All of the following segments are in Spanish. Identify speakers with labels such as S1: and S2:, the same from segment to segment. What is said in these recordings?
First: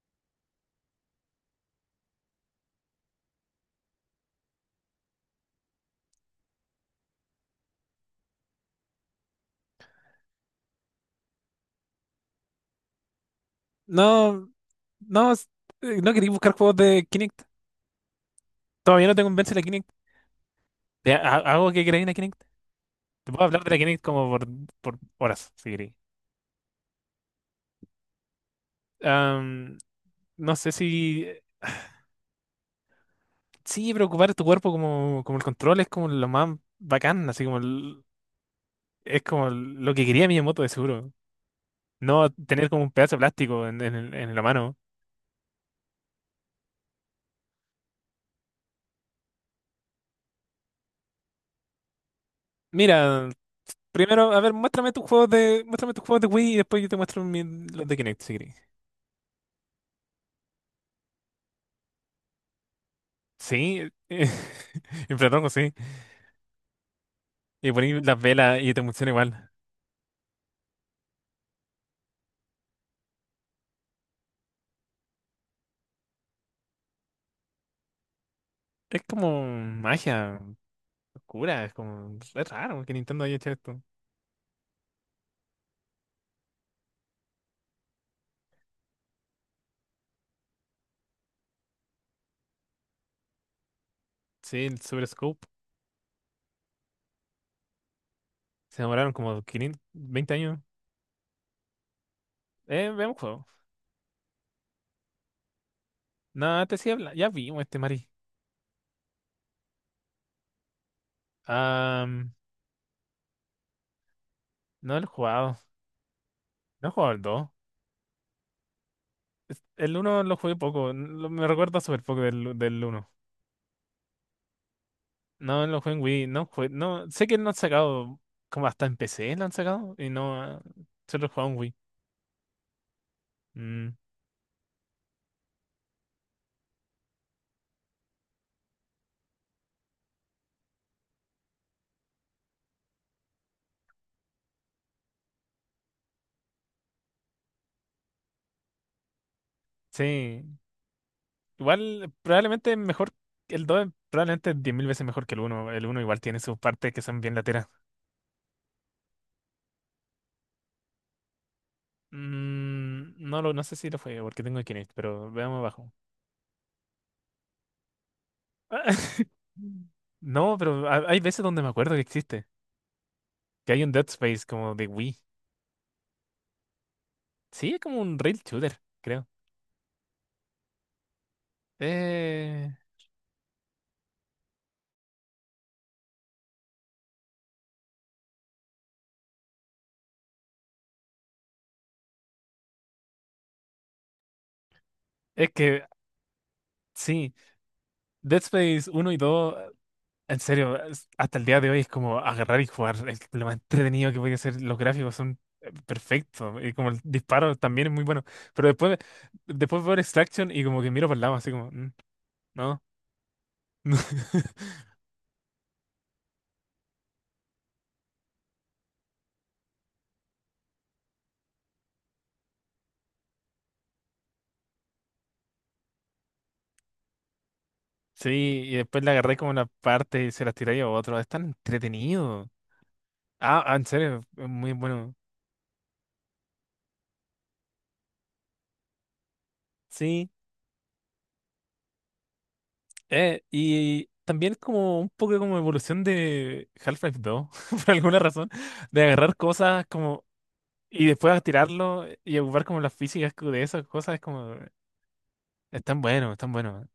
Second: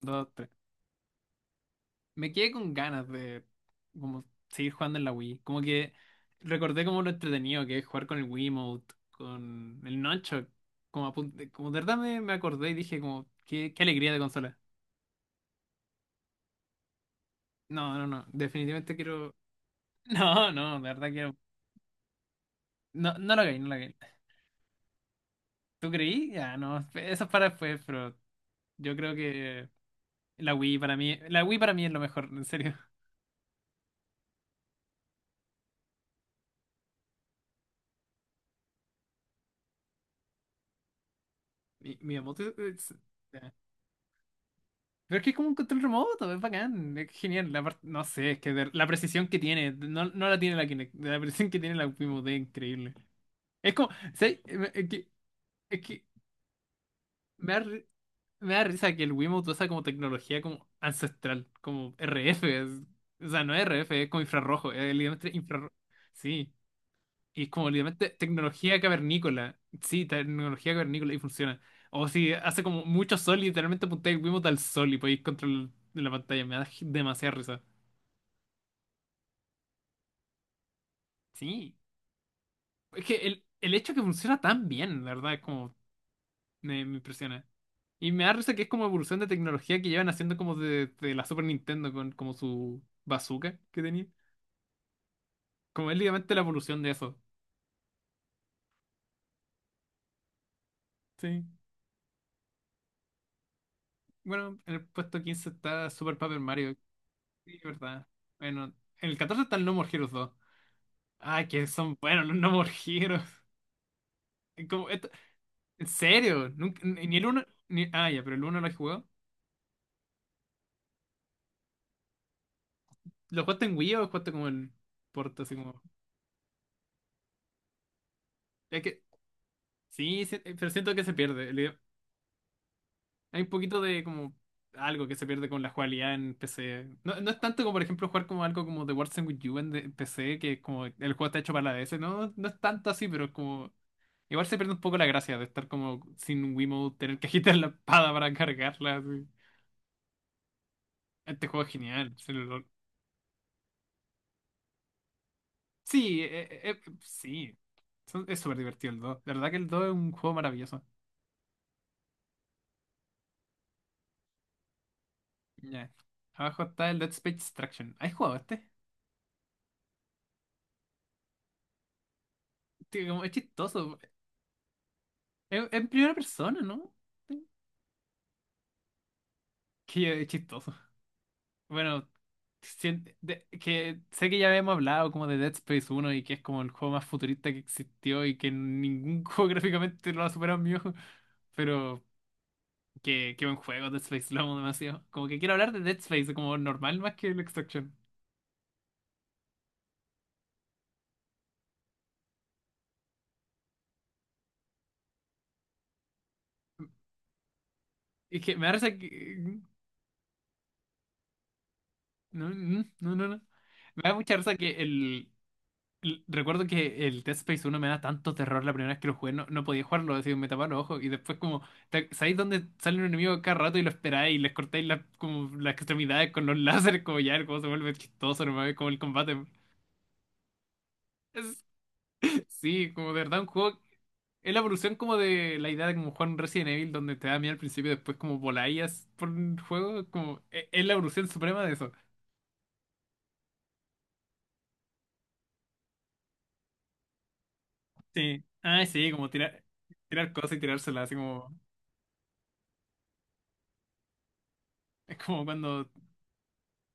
S1: Dos, tres. Me quedé con ganas de como seguir jugando en la Wii. Como que recordé como lo entretenido que es jugar con el Wiimote, con el Nunchuk. Como, como de verdad me acordé y dije como, qué alegría de
S2: No,
S1: consola.
S2: no, no quería buscar juegos de Kinect.
S1: No, no, no. Definitivamente
S2: Todavía no te
S1: quiero.
S2: convence la Kinect.
S1: No, no, de verdad
S2: Te
S1: quiero.
S2: hago que queráis la Kinect.
S1: No,
S2: Te
S1: no lo
S2: puedo
S1: hagáis,
S2: hablar
S1: no
S2: de
S1: lo
S2: la
S1: hagáis.
S2: Kinect como por horas, si
S1: ¿Tú
S2: queréis.
S1: creí? Ya, no. Eso es para después, pero yo creo que
S2: Am,
S1: la
S2: no sé
S1: Wii para mí.
S2: si.
S1: La Wii para mí es lo mejor, en serio.
S2: Sí, preocupar tu cuerpo como el control es como lo más bacán, así como es como lo que quería Miyamoto de seguro. No
S1: Miyamoto
S2: tener como un
S1: es-
S2: pedazo de plástico en la mano.
S1: Pero es que es como un control remoto, es bacán, es genial. No sé, es que la precisión que tiene, no, no la tiene la Kinect, la precisión que tiene la Wii es increíble.
S2: Mira,
S1: Es como,
S2: primero,
S1: ¿sabes?
S2: a ver,
S1: Es que, es
S2: muéstrame tus
S1: que
S2: juegos de Wii y después yo te muestro
S1: me da, ri-
S2: los de Kinect, si
S1: me
S2: queréis.
S1: da risa que el Wiimote usa como tecnología como ancestral, como RF. O sea, no es
S2: Sí,
S1: RF, es como infrarrojo, es
S2: en
S1: literalmente
S2: Platón, sí.
S1: infrarrojo. Sí, y es como
S2: Y poner
S1: literalmente
S2: las velas y
S1: tecnología
S2: te funciona igual.
S1: cavernícola. Sí, tecnología cavernícola y funciona. O si hace como mucho sol y literalmente apuntáis el Wiimote al sol y podéis controlar la pantalla. Me da demasiada risa.
S2: Es como magia oscura, es
S1: Sí,
S2: como. Es raro que
S1: es que
S2: Nintendo haya
S1: el,
S2: hecho
S1: el
S2: esto.
S1: hecho que funciona tan bien, la verdad, es como me impresiona. Y me da risa que es como evolución de tecnología que llevan haciendo como de la Super Nintendo con como su bazooka que tenía.
S2: Sí, el Super Scope.
S1: Como es literalmente la evolución de eso.
S2: Se demoraron como 520 años.
S1: Sí.
S2: Veamos juego.
S1: Bueno, en el puesto 15 está Super Paper
S2: No,
S1: Mario.
S2: antes sí ya
S1: Sí,
S2: vimos este
S1: verdad.
S2: Mari.
S1: Bueno, en el 14 está el No More Heroes 2. Ay, que son
S2: Ah,
S1: buenos los No More Heroes. Es como,
S2: no lo he jugado.
S1: en serio, nunca,
S2: No he
S1: ni
S2: jugado
S1: ni
S2: el
S1: el uno.
S2: dos.
S1: Ni, ah, ya, pero el uno lo he jugado.
S2: El uno lo jugué poco. Me recuerda súper poco del uno.
S1: ¿Lo jugaste en Wii o lo jugaste como en Porta, así
S2: No,
S1: como?
S2: lo jugué en Wii. No, no, sé que lo han sacado como
S1: Es
S2: hasta en
S1: que
S2: PC lo han sacado. Y
S1: sí, sí,
S2: no, ah,
S1: pero siento que se
S2: solo he jugado
S1: pierde.
S2: en Wii.
S1: Hay un poquito
S2: Mm,
S1: de como algo que se pierde con la jugabilidad en PC. No, no es tanto como, por ejemplo, jugar como algo como The Warzone with You en PC, que es como el juego está hecho para la DS. No, no es tanto así, pero es como. Igual se pierde un poco la gracia de estar como sin Wiimote, tener que agitar la espada para cargarla. Así.
S2: sí.
S1: Este juego es
S2: Igual,
S1: genial.
S2: probablemente es mejor, el 2 probablemente es 10.000 veces mejor que el uno. El uno
S1: Sí,
S2: igual tiene sus partes que son bien
S1: sí.
S2: lateras.
S1: Es súper divertido el dos. La verdad que el 2 es un juego maravilloso.
S2: Mm, no sé si lo fue porque tengo el Kinect, pero veamos
S1: Ya.
S2: abajo.
S1: Abajo está el Dead Space Extraction. ¿Has jugado este?
S2: No, pero hay veces donde me acuerdo que existe.
S1: Tío, como es
S2: Que hay un
S1: chistoso.
S2: Dead Space como de Wii.
S1: En primera persona, ¿no?
S2: Sí, es como un rail shooter, creo.
S1: Que es chistoso. Bueno,
S2: Eh,
S1: que sé que ya habíamos hablado como de Dead Space uno y que es como el juego más futurista que existió y que ningún juego gráficamente lo ha superado en mi ojo. Pero que qué buen juego, Dead Space, lo amo demasiado. Como que
S2: es
S1: quiero hablar de
S2: que,
S1: Dead Space como normal más que
S2: sí,
S1: el Extraction.
S2: Dead Space uno y dos. En serio, hasta el día de hoy es como agarrar y jugar. Es lo más entretenido que podía ser. Los gráficos son perfectos. Y como el disparo también es muy bueno.
S1: Y que me
S2: Pero
S1: da risa
S2: después,
S1: que...
S2: después veo Extraction y como que miro para el lado, así como, "Mm,
S1: No,
S2: no."
S1: no, no, no. No. Me da mucha risa que recuerdo que el Dead Space 1 me da tanto terror la primera vez que lo jugué, no podía jugarlo, así me tapaban los ojos y después como, ¿sabéis dónde sale un enemigo cada rato y lo esperáis y les cortáis las como las extremidades con los láseres, como ya, como se vuelve
S2: Sí,
S1: chistoso nomás,
S2: y
S1: como el
S2: después le agarré
S1: combate?
S2: como una parte y se las tiré a otro. Es tan
S1: Es-
S2: entretenido.
S1: sí, como de verdad un
S2: Ah, ah,
S1: juego,
S2: en serio, es
S1: es la
S2: muy
S1: evolución
S2: bueno.
S1: como de la idea de como jugar un Resident Evil donde te da miedo al principio y después como voláis por un juego,
S2: Sí,
S1: como, es la evolución suprema de eso.
S2: y también como un poco como evolución de Half-Life 2, por alguna
S1: Sí,
S2: razón,
S1: ah,
S2: de
S1: sí, como
S2: agarrar cosas como.
S1: tirar cosas y tirárselas,
S2: Y
S1: así
S2: después a
S1: como,
S2: tirarlo y ocupar como las físicas de esas cosas es como,
S1: es como cuando...
S2: están buenos, están buenos.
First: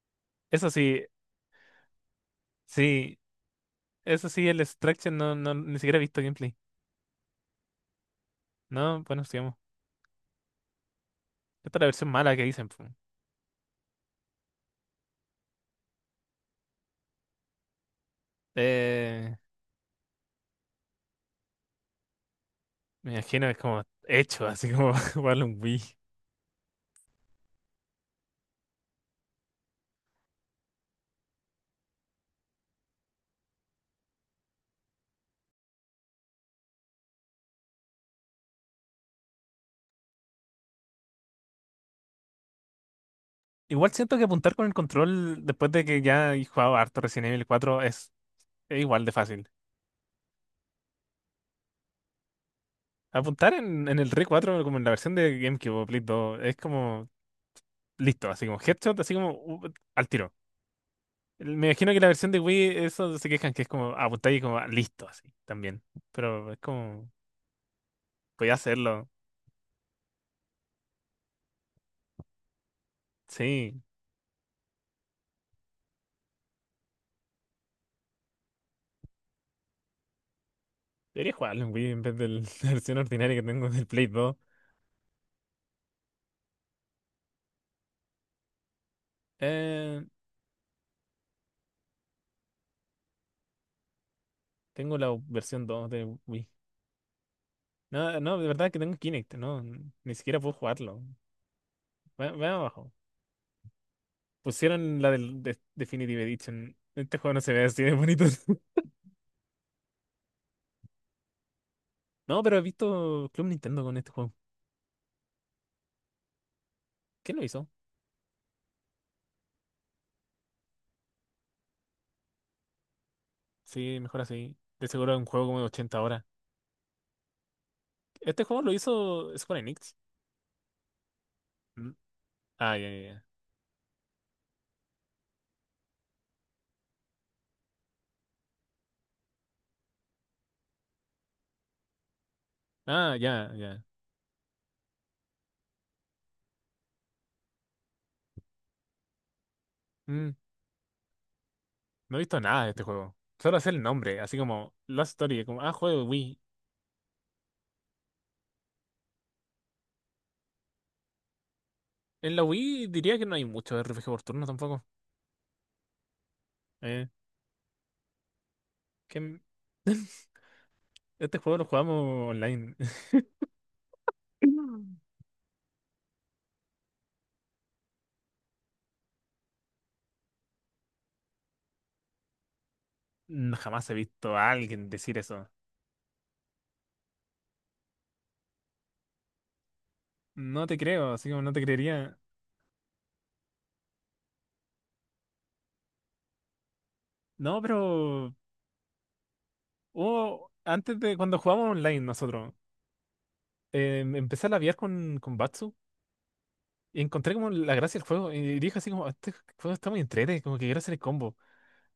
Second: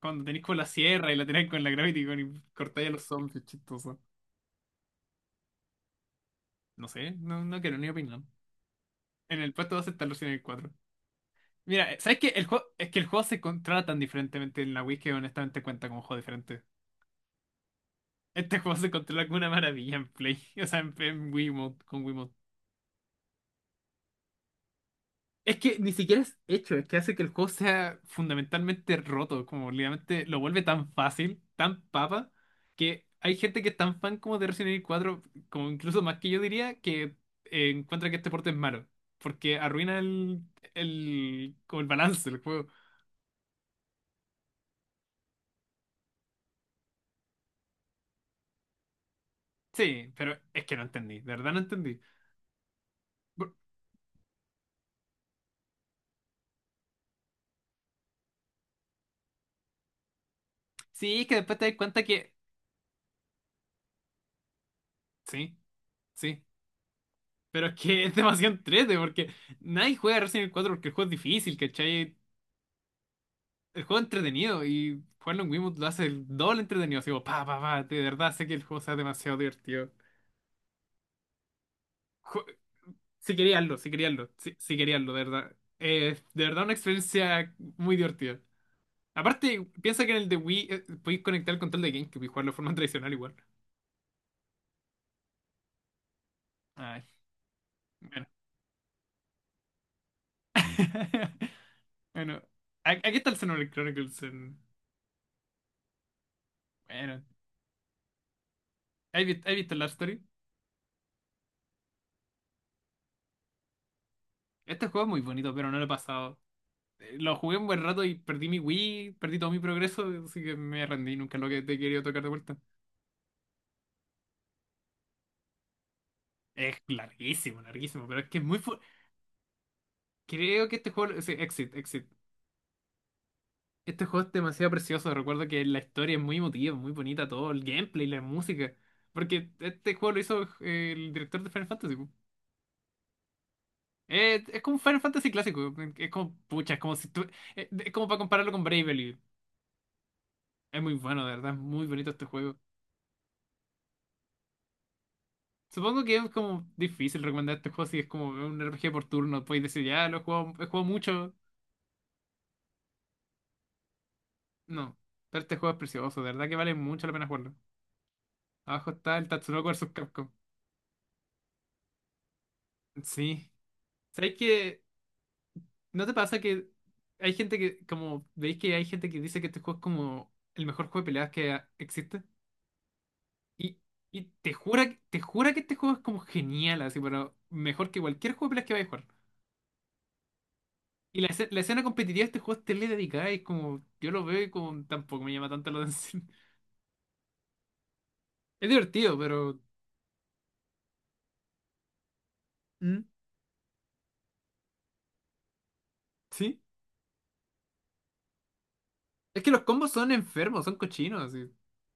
S1: Cuando tenéis con la
S2: Eso sí,
S1: sierra y la tenéis con la gravity gun y cortáis a los
S2: sí,
S1: zombies, chistoso.
S2: eso sí, el Extraction no, no, ni siquiera he visto gameplay.
S1: No sé, no quiero ni opinar.
S2: No, bueno,
S1: En el
S2: sigamos.
S1: puesto 2 está Resident Evil 4.
S2: Esta es la
S1: Mira,
S2: versión
S1: ¿sabes qué?
S2: mala que
S1: El juego,
S2: dicen, po.
S1: es que el juego se controla tan diferentemente en la Wii que honestamente cuenta como un juego diferente. Este juego se controla con
S2: Eh,
S1: una maravilla en Play, o sea, en Wiimote, con Wii.
S2: me imagino que es como hecho, así como jugarlo
S1: Es
S2: en
S1: que
S2: Wii.
S1: ni siquiera es hecho, es que hace que el juego sea fundamentalmente roto, como literalmente lo vuelve tan fácil, tan papa, que hay gente que es tan fan como de Resident Evil 4 como incluso más que yo diría, que encuentra que este porte es malo, porque arruina como el balance del juego.
S2: Igual siento que apuntar con el control, después de que ya he jugado harto Resident Evil 4 es igual de fácil.
S1: Sí, pero es que no entendí, de verdad no entendí. Bu-
S2: Apuntar en el Re 4 como en la versión de GameCube o Play dos es como listo, así como headshot, así como al tiro.
S1: Sí, es que después te
S2: Me
S1: das
S2: imagino que
S1: cuenta
S2: la versión
S1: que...
S2: de Wii, eso se quejan que es como apuntar y como ah, listo, así
S1: Sí,
S2: también.
S1: sí,
S2: Pero es como,
S1: pero es que es
S2: voy
S1: demasiado
S2: a
S1: entrete,
S2: hacerlo.
S1: porque nadie juega Resident Evil 4 porque el juego es difícil, ¿cachai?
S2: Sí,
S1: El juego es entretenido y jugarlo en Wiimote lo hace el doble entretenido. Así como, pa, pa, pa, de verdad sé que el juego sea demasiado divertido.
S2: debería jugarlo en Wii en vez de
S1: Ju-
S2: la versión
S1: si
S2: ordinaria que
S1: quería
S2: tengo
S1: hazlo,
S2: del
S1: si
S2: Play
S1: quería hazlo,
S2: 2.
S1: si quería hazlo, de verdad. De verdad una experiencia muy divertida. Aparte,
S2: Eh,
S1: piensa que en el de Wii podéis conectar el control de GameCube y jugarlo de forma tradicional igual.
S2: tengo la versión 2 de Wii.
S1: Ay,
S2: No,
S1: bueno.
S2: no, de verdad que tengo Kinect, no, ni siquiera puedo jugarlo.
S1: Bueno,
S2: Vean abajo.
S1: aquí está el Xenoblade Chronicles.
S2: Pusieron la del Definitive Edition. Este
S1: Bueno,
S2: juego no se ve así de bonito.
S1: ¿ has visto Love Story?
S2: No, pero he visto Club Nintendo con este juego.
S1: Este juego es muy bonito, pero no lo he pasado. Lo
S2: ¿Quién lo
S1: jugué un
S2: hizo?
S1: buen rato y perdí mi Wii, perdí todo mi progreso, así que me rendí, nunca lo que te he querido tocar de vuelta.
S2: Sí, mejor así. De seguro es un juego como de 80 horas.
S1: Es larguísimo, larguísimo, pero es que es
S2: Este
S1: muy...
S2: juego lo hizo Square Enix.
S1: Creo que este juego... Sí, Exit,
S2: Mm.
S1: Exit.
S2: Ah, ya, ya, ya.
S1: Este juego es demasiado precioso, recuerdo que la historia es muy emotiva, muy bonita, todo el gameplay, la música. Porque este juego lo hizo el director de Final Fantasy, po.
S2: Ah, ya, ya.
S1: Es como un Final Fantasy clásico, es como... Pucha, es como si tú... Es como para compararlo con Bravely.
S2: Mm,
S1: Es muy bueno, de verdad, es muy bonito
S2: No he
S1: este
S2: visto
S1: juego.
S2: nada de este juego. Solo sé el nombre, así como Lost Story, como, ah, juego
S1: Supongo
S2: de
S1: que es
S2: Wii.
S1: como difícil recomendar este juego si es como un RPG por turno. Podéis decir, ya lo he jugado mucho.
S2: En la Wii diría que no hay mucho RPG por turno tampoco.
S1: No, pero este juego es precioso, de verdad que vale mucho
S2: Eh,
S1: la pena jugarlo. Abajo está
S2: que
S1: el Tatsunoko vs Capcom.
S2: Este juego lo jugamos online.
S1: Sí. ¿Sabéis que no te pasa que hay gente que, como veis que hay gente que dice que este juego es como el mejor juego de peleas que existe?
S2: No,
S1: Y,
S2: jamás he
S1: y
S2: visto a alguien decir
S1: te
S2: eso.
S1: jura que este juego es como genial, así, pero mejor que cualquier juego de peleas que vayas a jugar.
S2: No te creo,
S1: Y
S2: así como no
S1: la
S2: te
S1: escena
S2: creería.
S1: competitiva de este juego es tele dedicada y es como, yo lo veo y como tampoco me llama tanto la atención.
S2: No, pero
S1: Es divertido, pero...
S2: antes de cuando jugábamos online nosotros,
S1: ¿Mm?
S2: empecé a labiar con, Batsu.
S1: ¿Sí?
S2: Y encontré como la gracia del juego. Y dije así como, este
S1: Es que los
S2: juego está
S1: combos
S2: muy
S1: son
S2: entrete, como
S1: enfermos,
S2: que
S1: son
S2: quiero hacer el
S1: cochinos,
S2: combo.
S1: así.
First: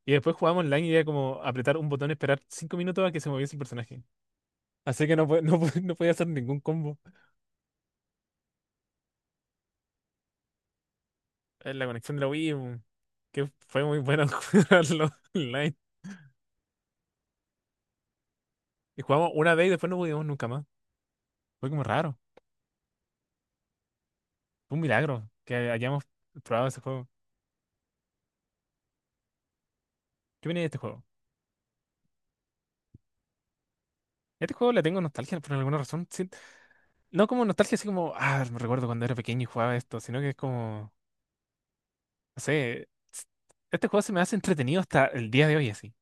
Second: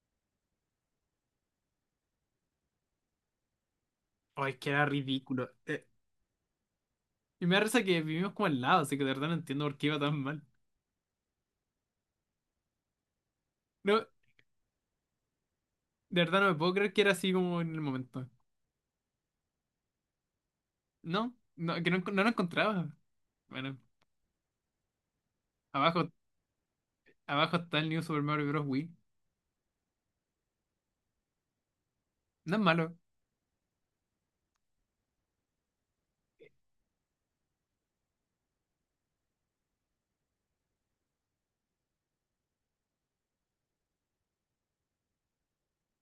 S2: Y después jugábamos online y era como apretar un botón, esperar 5 minutos a que se moviese el personaje.
S1: Ay, es que era
S2: Así que no,
S1: ridículo.
S2: no, no podía hacer ningún combo.
S1: Y me da risa que vivimos como al lado, así que de verdad no entiendo por qué iba tan mal.
S2: La conexión de la Wii, que fue
S1: No,
S2: muy
S1: de
S2: buena jugarlo online.
S1: verdad no me puedo creer que era así como en el momento.
S2: Y jugamos una vez y después no pudimos nunca más.
S1: No,
S2: Fue
S1: no,
S2: como
S1: que no,
S2: raro.
S1: no lo encontraba. Bueno,
S2: Fue un milagro que hayamos
S1: abajo,
S2: probado ese juego.
S1: abajo está el New Super Mario Bros. Wii.
S2: ¿Qué viene de este juego?
S1: No es malo.
S2: Este juego le tengo nostalgia por alguna razón, sí. No como nostalgia así como, ah, me recuerdo cuando era pequeño y jugaba esto, sino que es como. No sé este juego se me hace entretenido hasta el día de hoy, así.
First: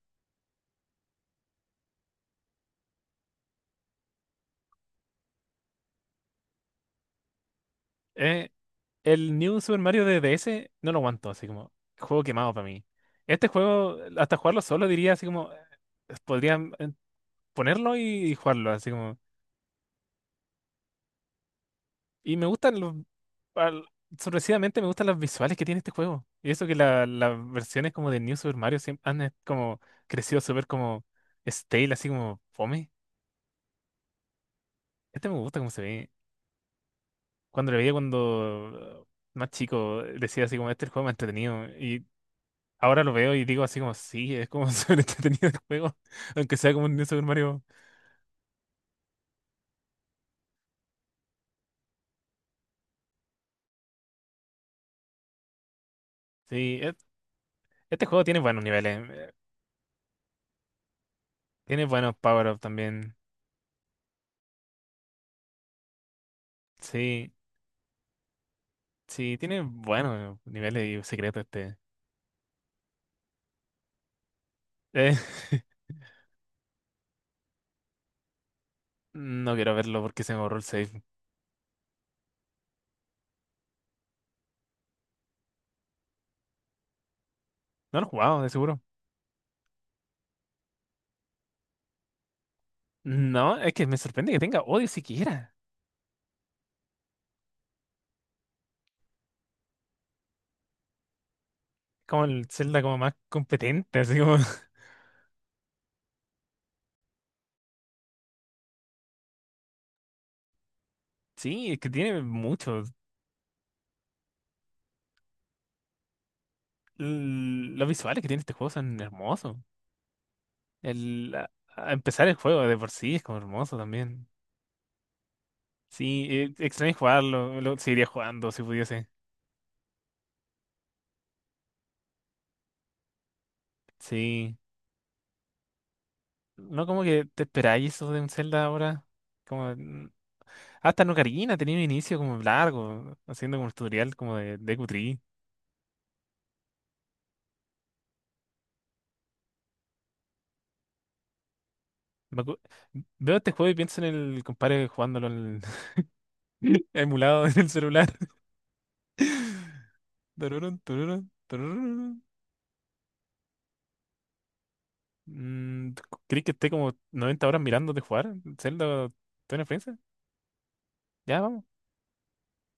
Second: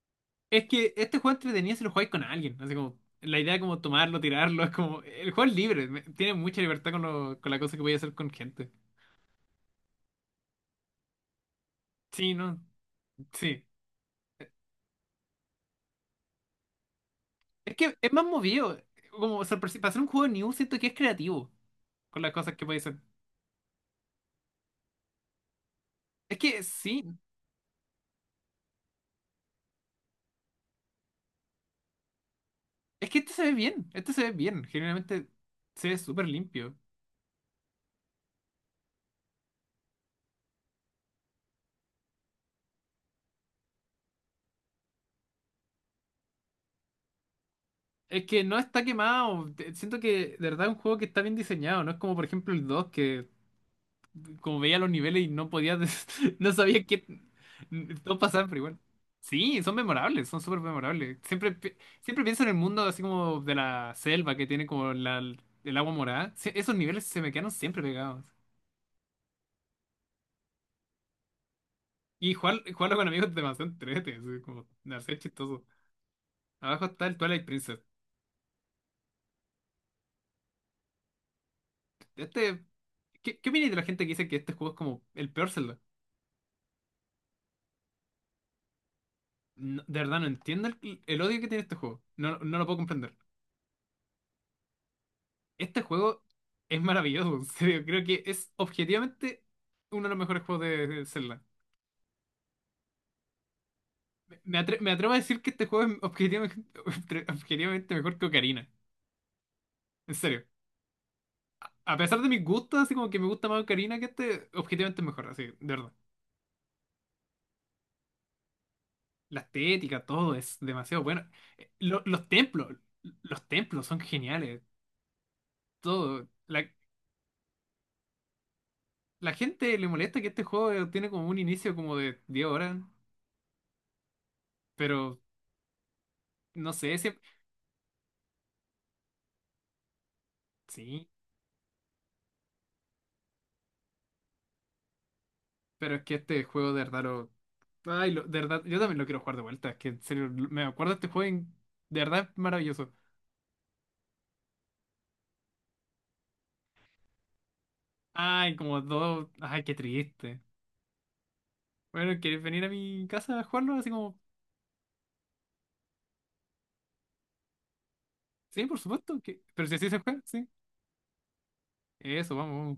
S1: Es que este juego entretenido si lo jugáis con alguien. Así como, la idea de como tomarlo, tirarlo, es como. El juego es libre, tiene mucha libertad con la cosa que voy a hacer con
S2: Eh,
S1: gente.
S2: el New Super Mario de DS no lo aguanto, así como, juego
S1: Sí,
S2: quemado
S1: no,
S2: para mí. Este
S1: sí.
S2: juego, hasta jugarlo solo diría así como, podría
S1: Es
S2: ponerlo
S1: que es más
S2: y, jugarlo,
S1: movido.
S2: así como.
S1: Como para hacer un juego de New, siento que es creativo con las
S2: Y me
S1: cosas que puede
S2: gustan
S1: hacer.
S2: al- sorpresivamente me gustan las visuales que tiene este juego.
S1: Es
S2: Y
S1: que
S2: eso que
S1: sí,
S2: las versiones como de New Super Mario siempre han como crecido súper como stale, así como fome.
S1: es que este se ve bien, este se ve bien, generalmente
S2: Este me gusta cómo se
S1: se ve
S2: ve.
S1: súper limpio.
S2: Cuando lo veía cuando más chico, decía así como, este es el juego más entretenido. Y ahora lo veo y digo así como, sí, es como súper entretenido el juego, aunque sea como un New Super Mario.
S1: Es que no está quemado, siento que de verdad es un juego que está bien diseñado, no es como por ejemplo el 2 que como veía los niveles y no podía, no
S2: Sí,
S1: sabía qué,
S2: este
S1: todo
S2: juego tiene
S1: pasaba, pero
S2: buenos
S1: igual.
S2: niveles,
S1: Sí, son memorables, son súper memorables. Siempre,
S2: tiene buenos
S1: siempre pienso en el
S2: power-ups
S1: mundo así
S2: también.
S1: como de la selva que tiene como el agua morada. Sí, esos niveles se me
S2: Sí,
S1: quedaron siempre pegados.
S2: sí, tiene buenos niveles y secretos este.
S1: Y jugarlo con amigos es demasiado entrete, así como
S2: Eh,
S1: hacer chistoso. Abajo está el Twilight Princess.
S2: no quiero verlo porque se me borró el save.
S1: Este, ¿qué opinas de la gente que dice que este juego es como el peor Zelda?
S2: No lo he jugado, de seguro.
S1: No, de verdad no entiendo el odio que tiene este juego. No, no lo puedo comprender.
S2: No, es que me sorprende que tenga odio siquiera.
S1: Este juego es maravilloso, en serio. Creo que es objetivamente uno de los mejores juegos de Zelda.
S2: Como el Zelda como más competente, así como.
S1: Me atrevo a decir que este juego es objetivamente, objetivamente mejor que Ocarina. En serio.
S2: Sí, es que
S1: A pesar
S2: tiene
S1: de mis gustos,
S2: mucho.
S1: así como que me gusta más Ocarina que este, objetivamente es mejor, así, de verdad.
S2: Los visuales que tiene este juego son
S1: La
S2: hermosos.
S1: estética, todo es demasiado bueno.
S2: El, a- a empezar
S1: Los
S2: el juego
S1: templos,
S2: de por sí es como
S1: los
S2: hermoso
S1: templos son
S2: también.
S1: geniales.
S2: Sí,
S1: Todo. La,
S2: extraño jugarlo, lo seguiría jugando si pudiese.
S1: la gente le molesta que este juego tiene como un inicio como de 10 horas,
S2: Sí.
S1: pero no
S2: No
S1: sé,
S2: como
S1: siempre.
S2: que te esperáis eso de un Zelda ahora. Como hasta
S1: Sí.
S2: en Ocarina tenía un inicio como largo, haciendo como un tutorial como de Deku Tree.
S1: Pero es que este juego de verdad lo... Ay, de verdad, yo también lo quiero jugar de vuelta. Es que en serio, me acuerdo de este juego y de verdad es
S2: Me acu-
S1: maravilloso.
S2: Veo este juego y pienso en el compadre jugándolo en emulado en el celular.
S1: Ay, como dos... Ay, qué triste.
S2: Tururun, tururun,
S1: Bueno,
S2: tururun.
S1: ¿quieres venir a mi casa a jugarlo? Así como...
S2: Mm, ¿Crees que esté como 90 horas mirándote jugar?
S1: Sí, por
S2: Zelda,
S1: supuesto,
S2: ¿tiene
S1: pero si así se
S2: experiencia?
S1: juega, sí.
S2: Ya, vamos.
S1: Eso, vamos.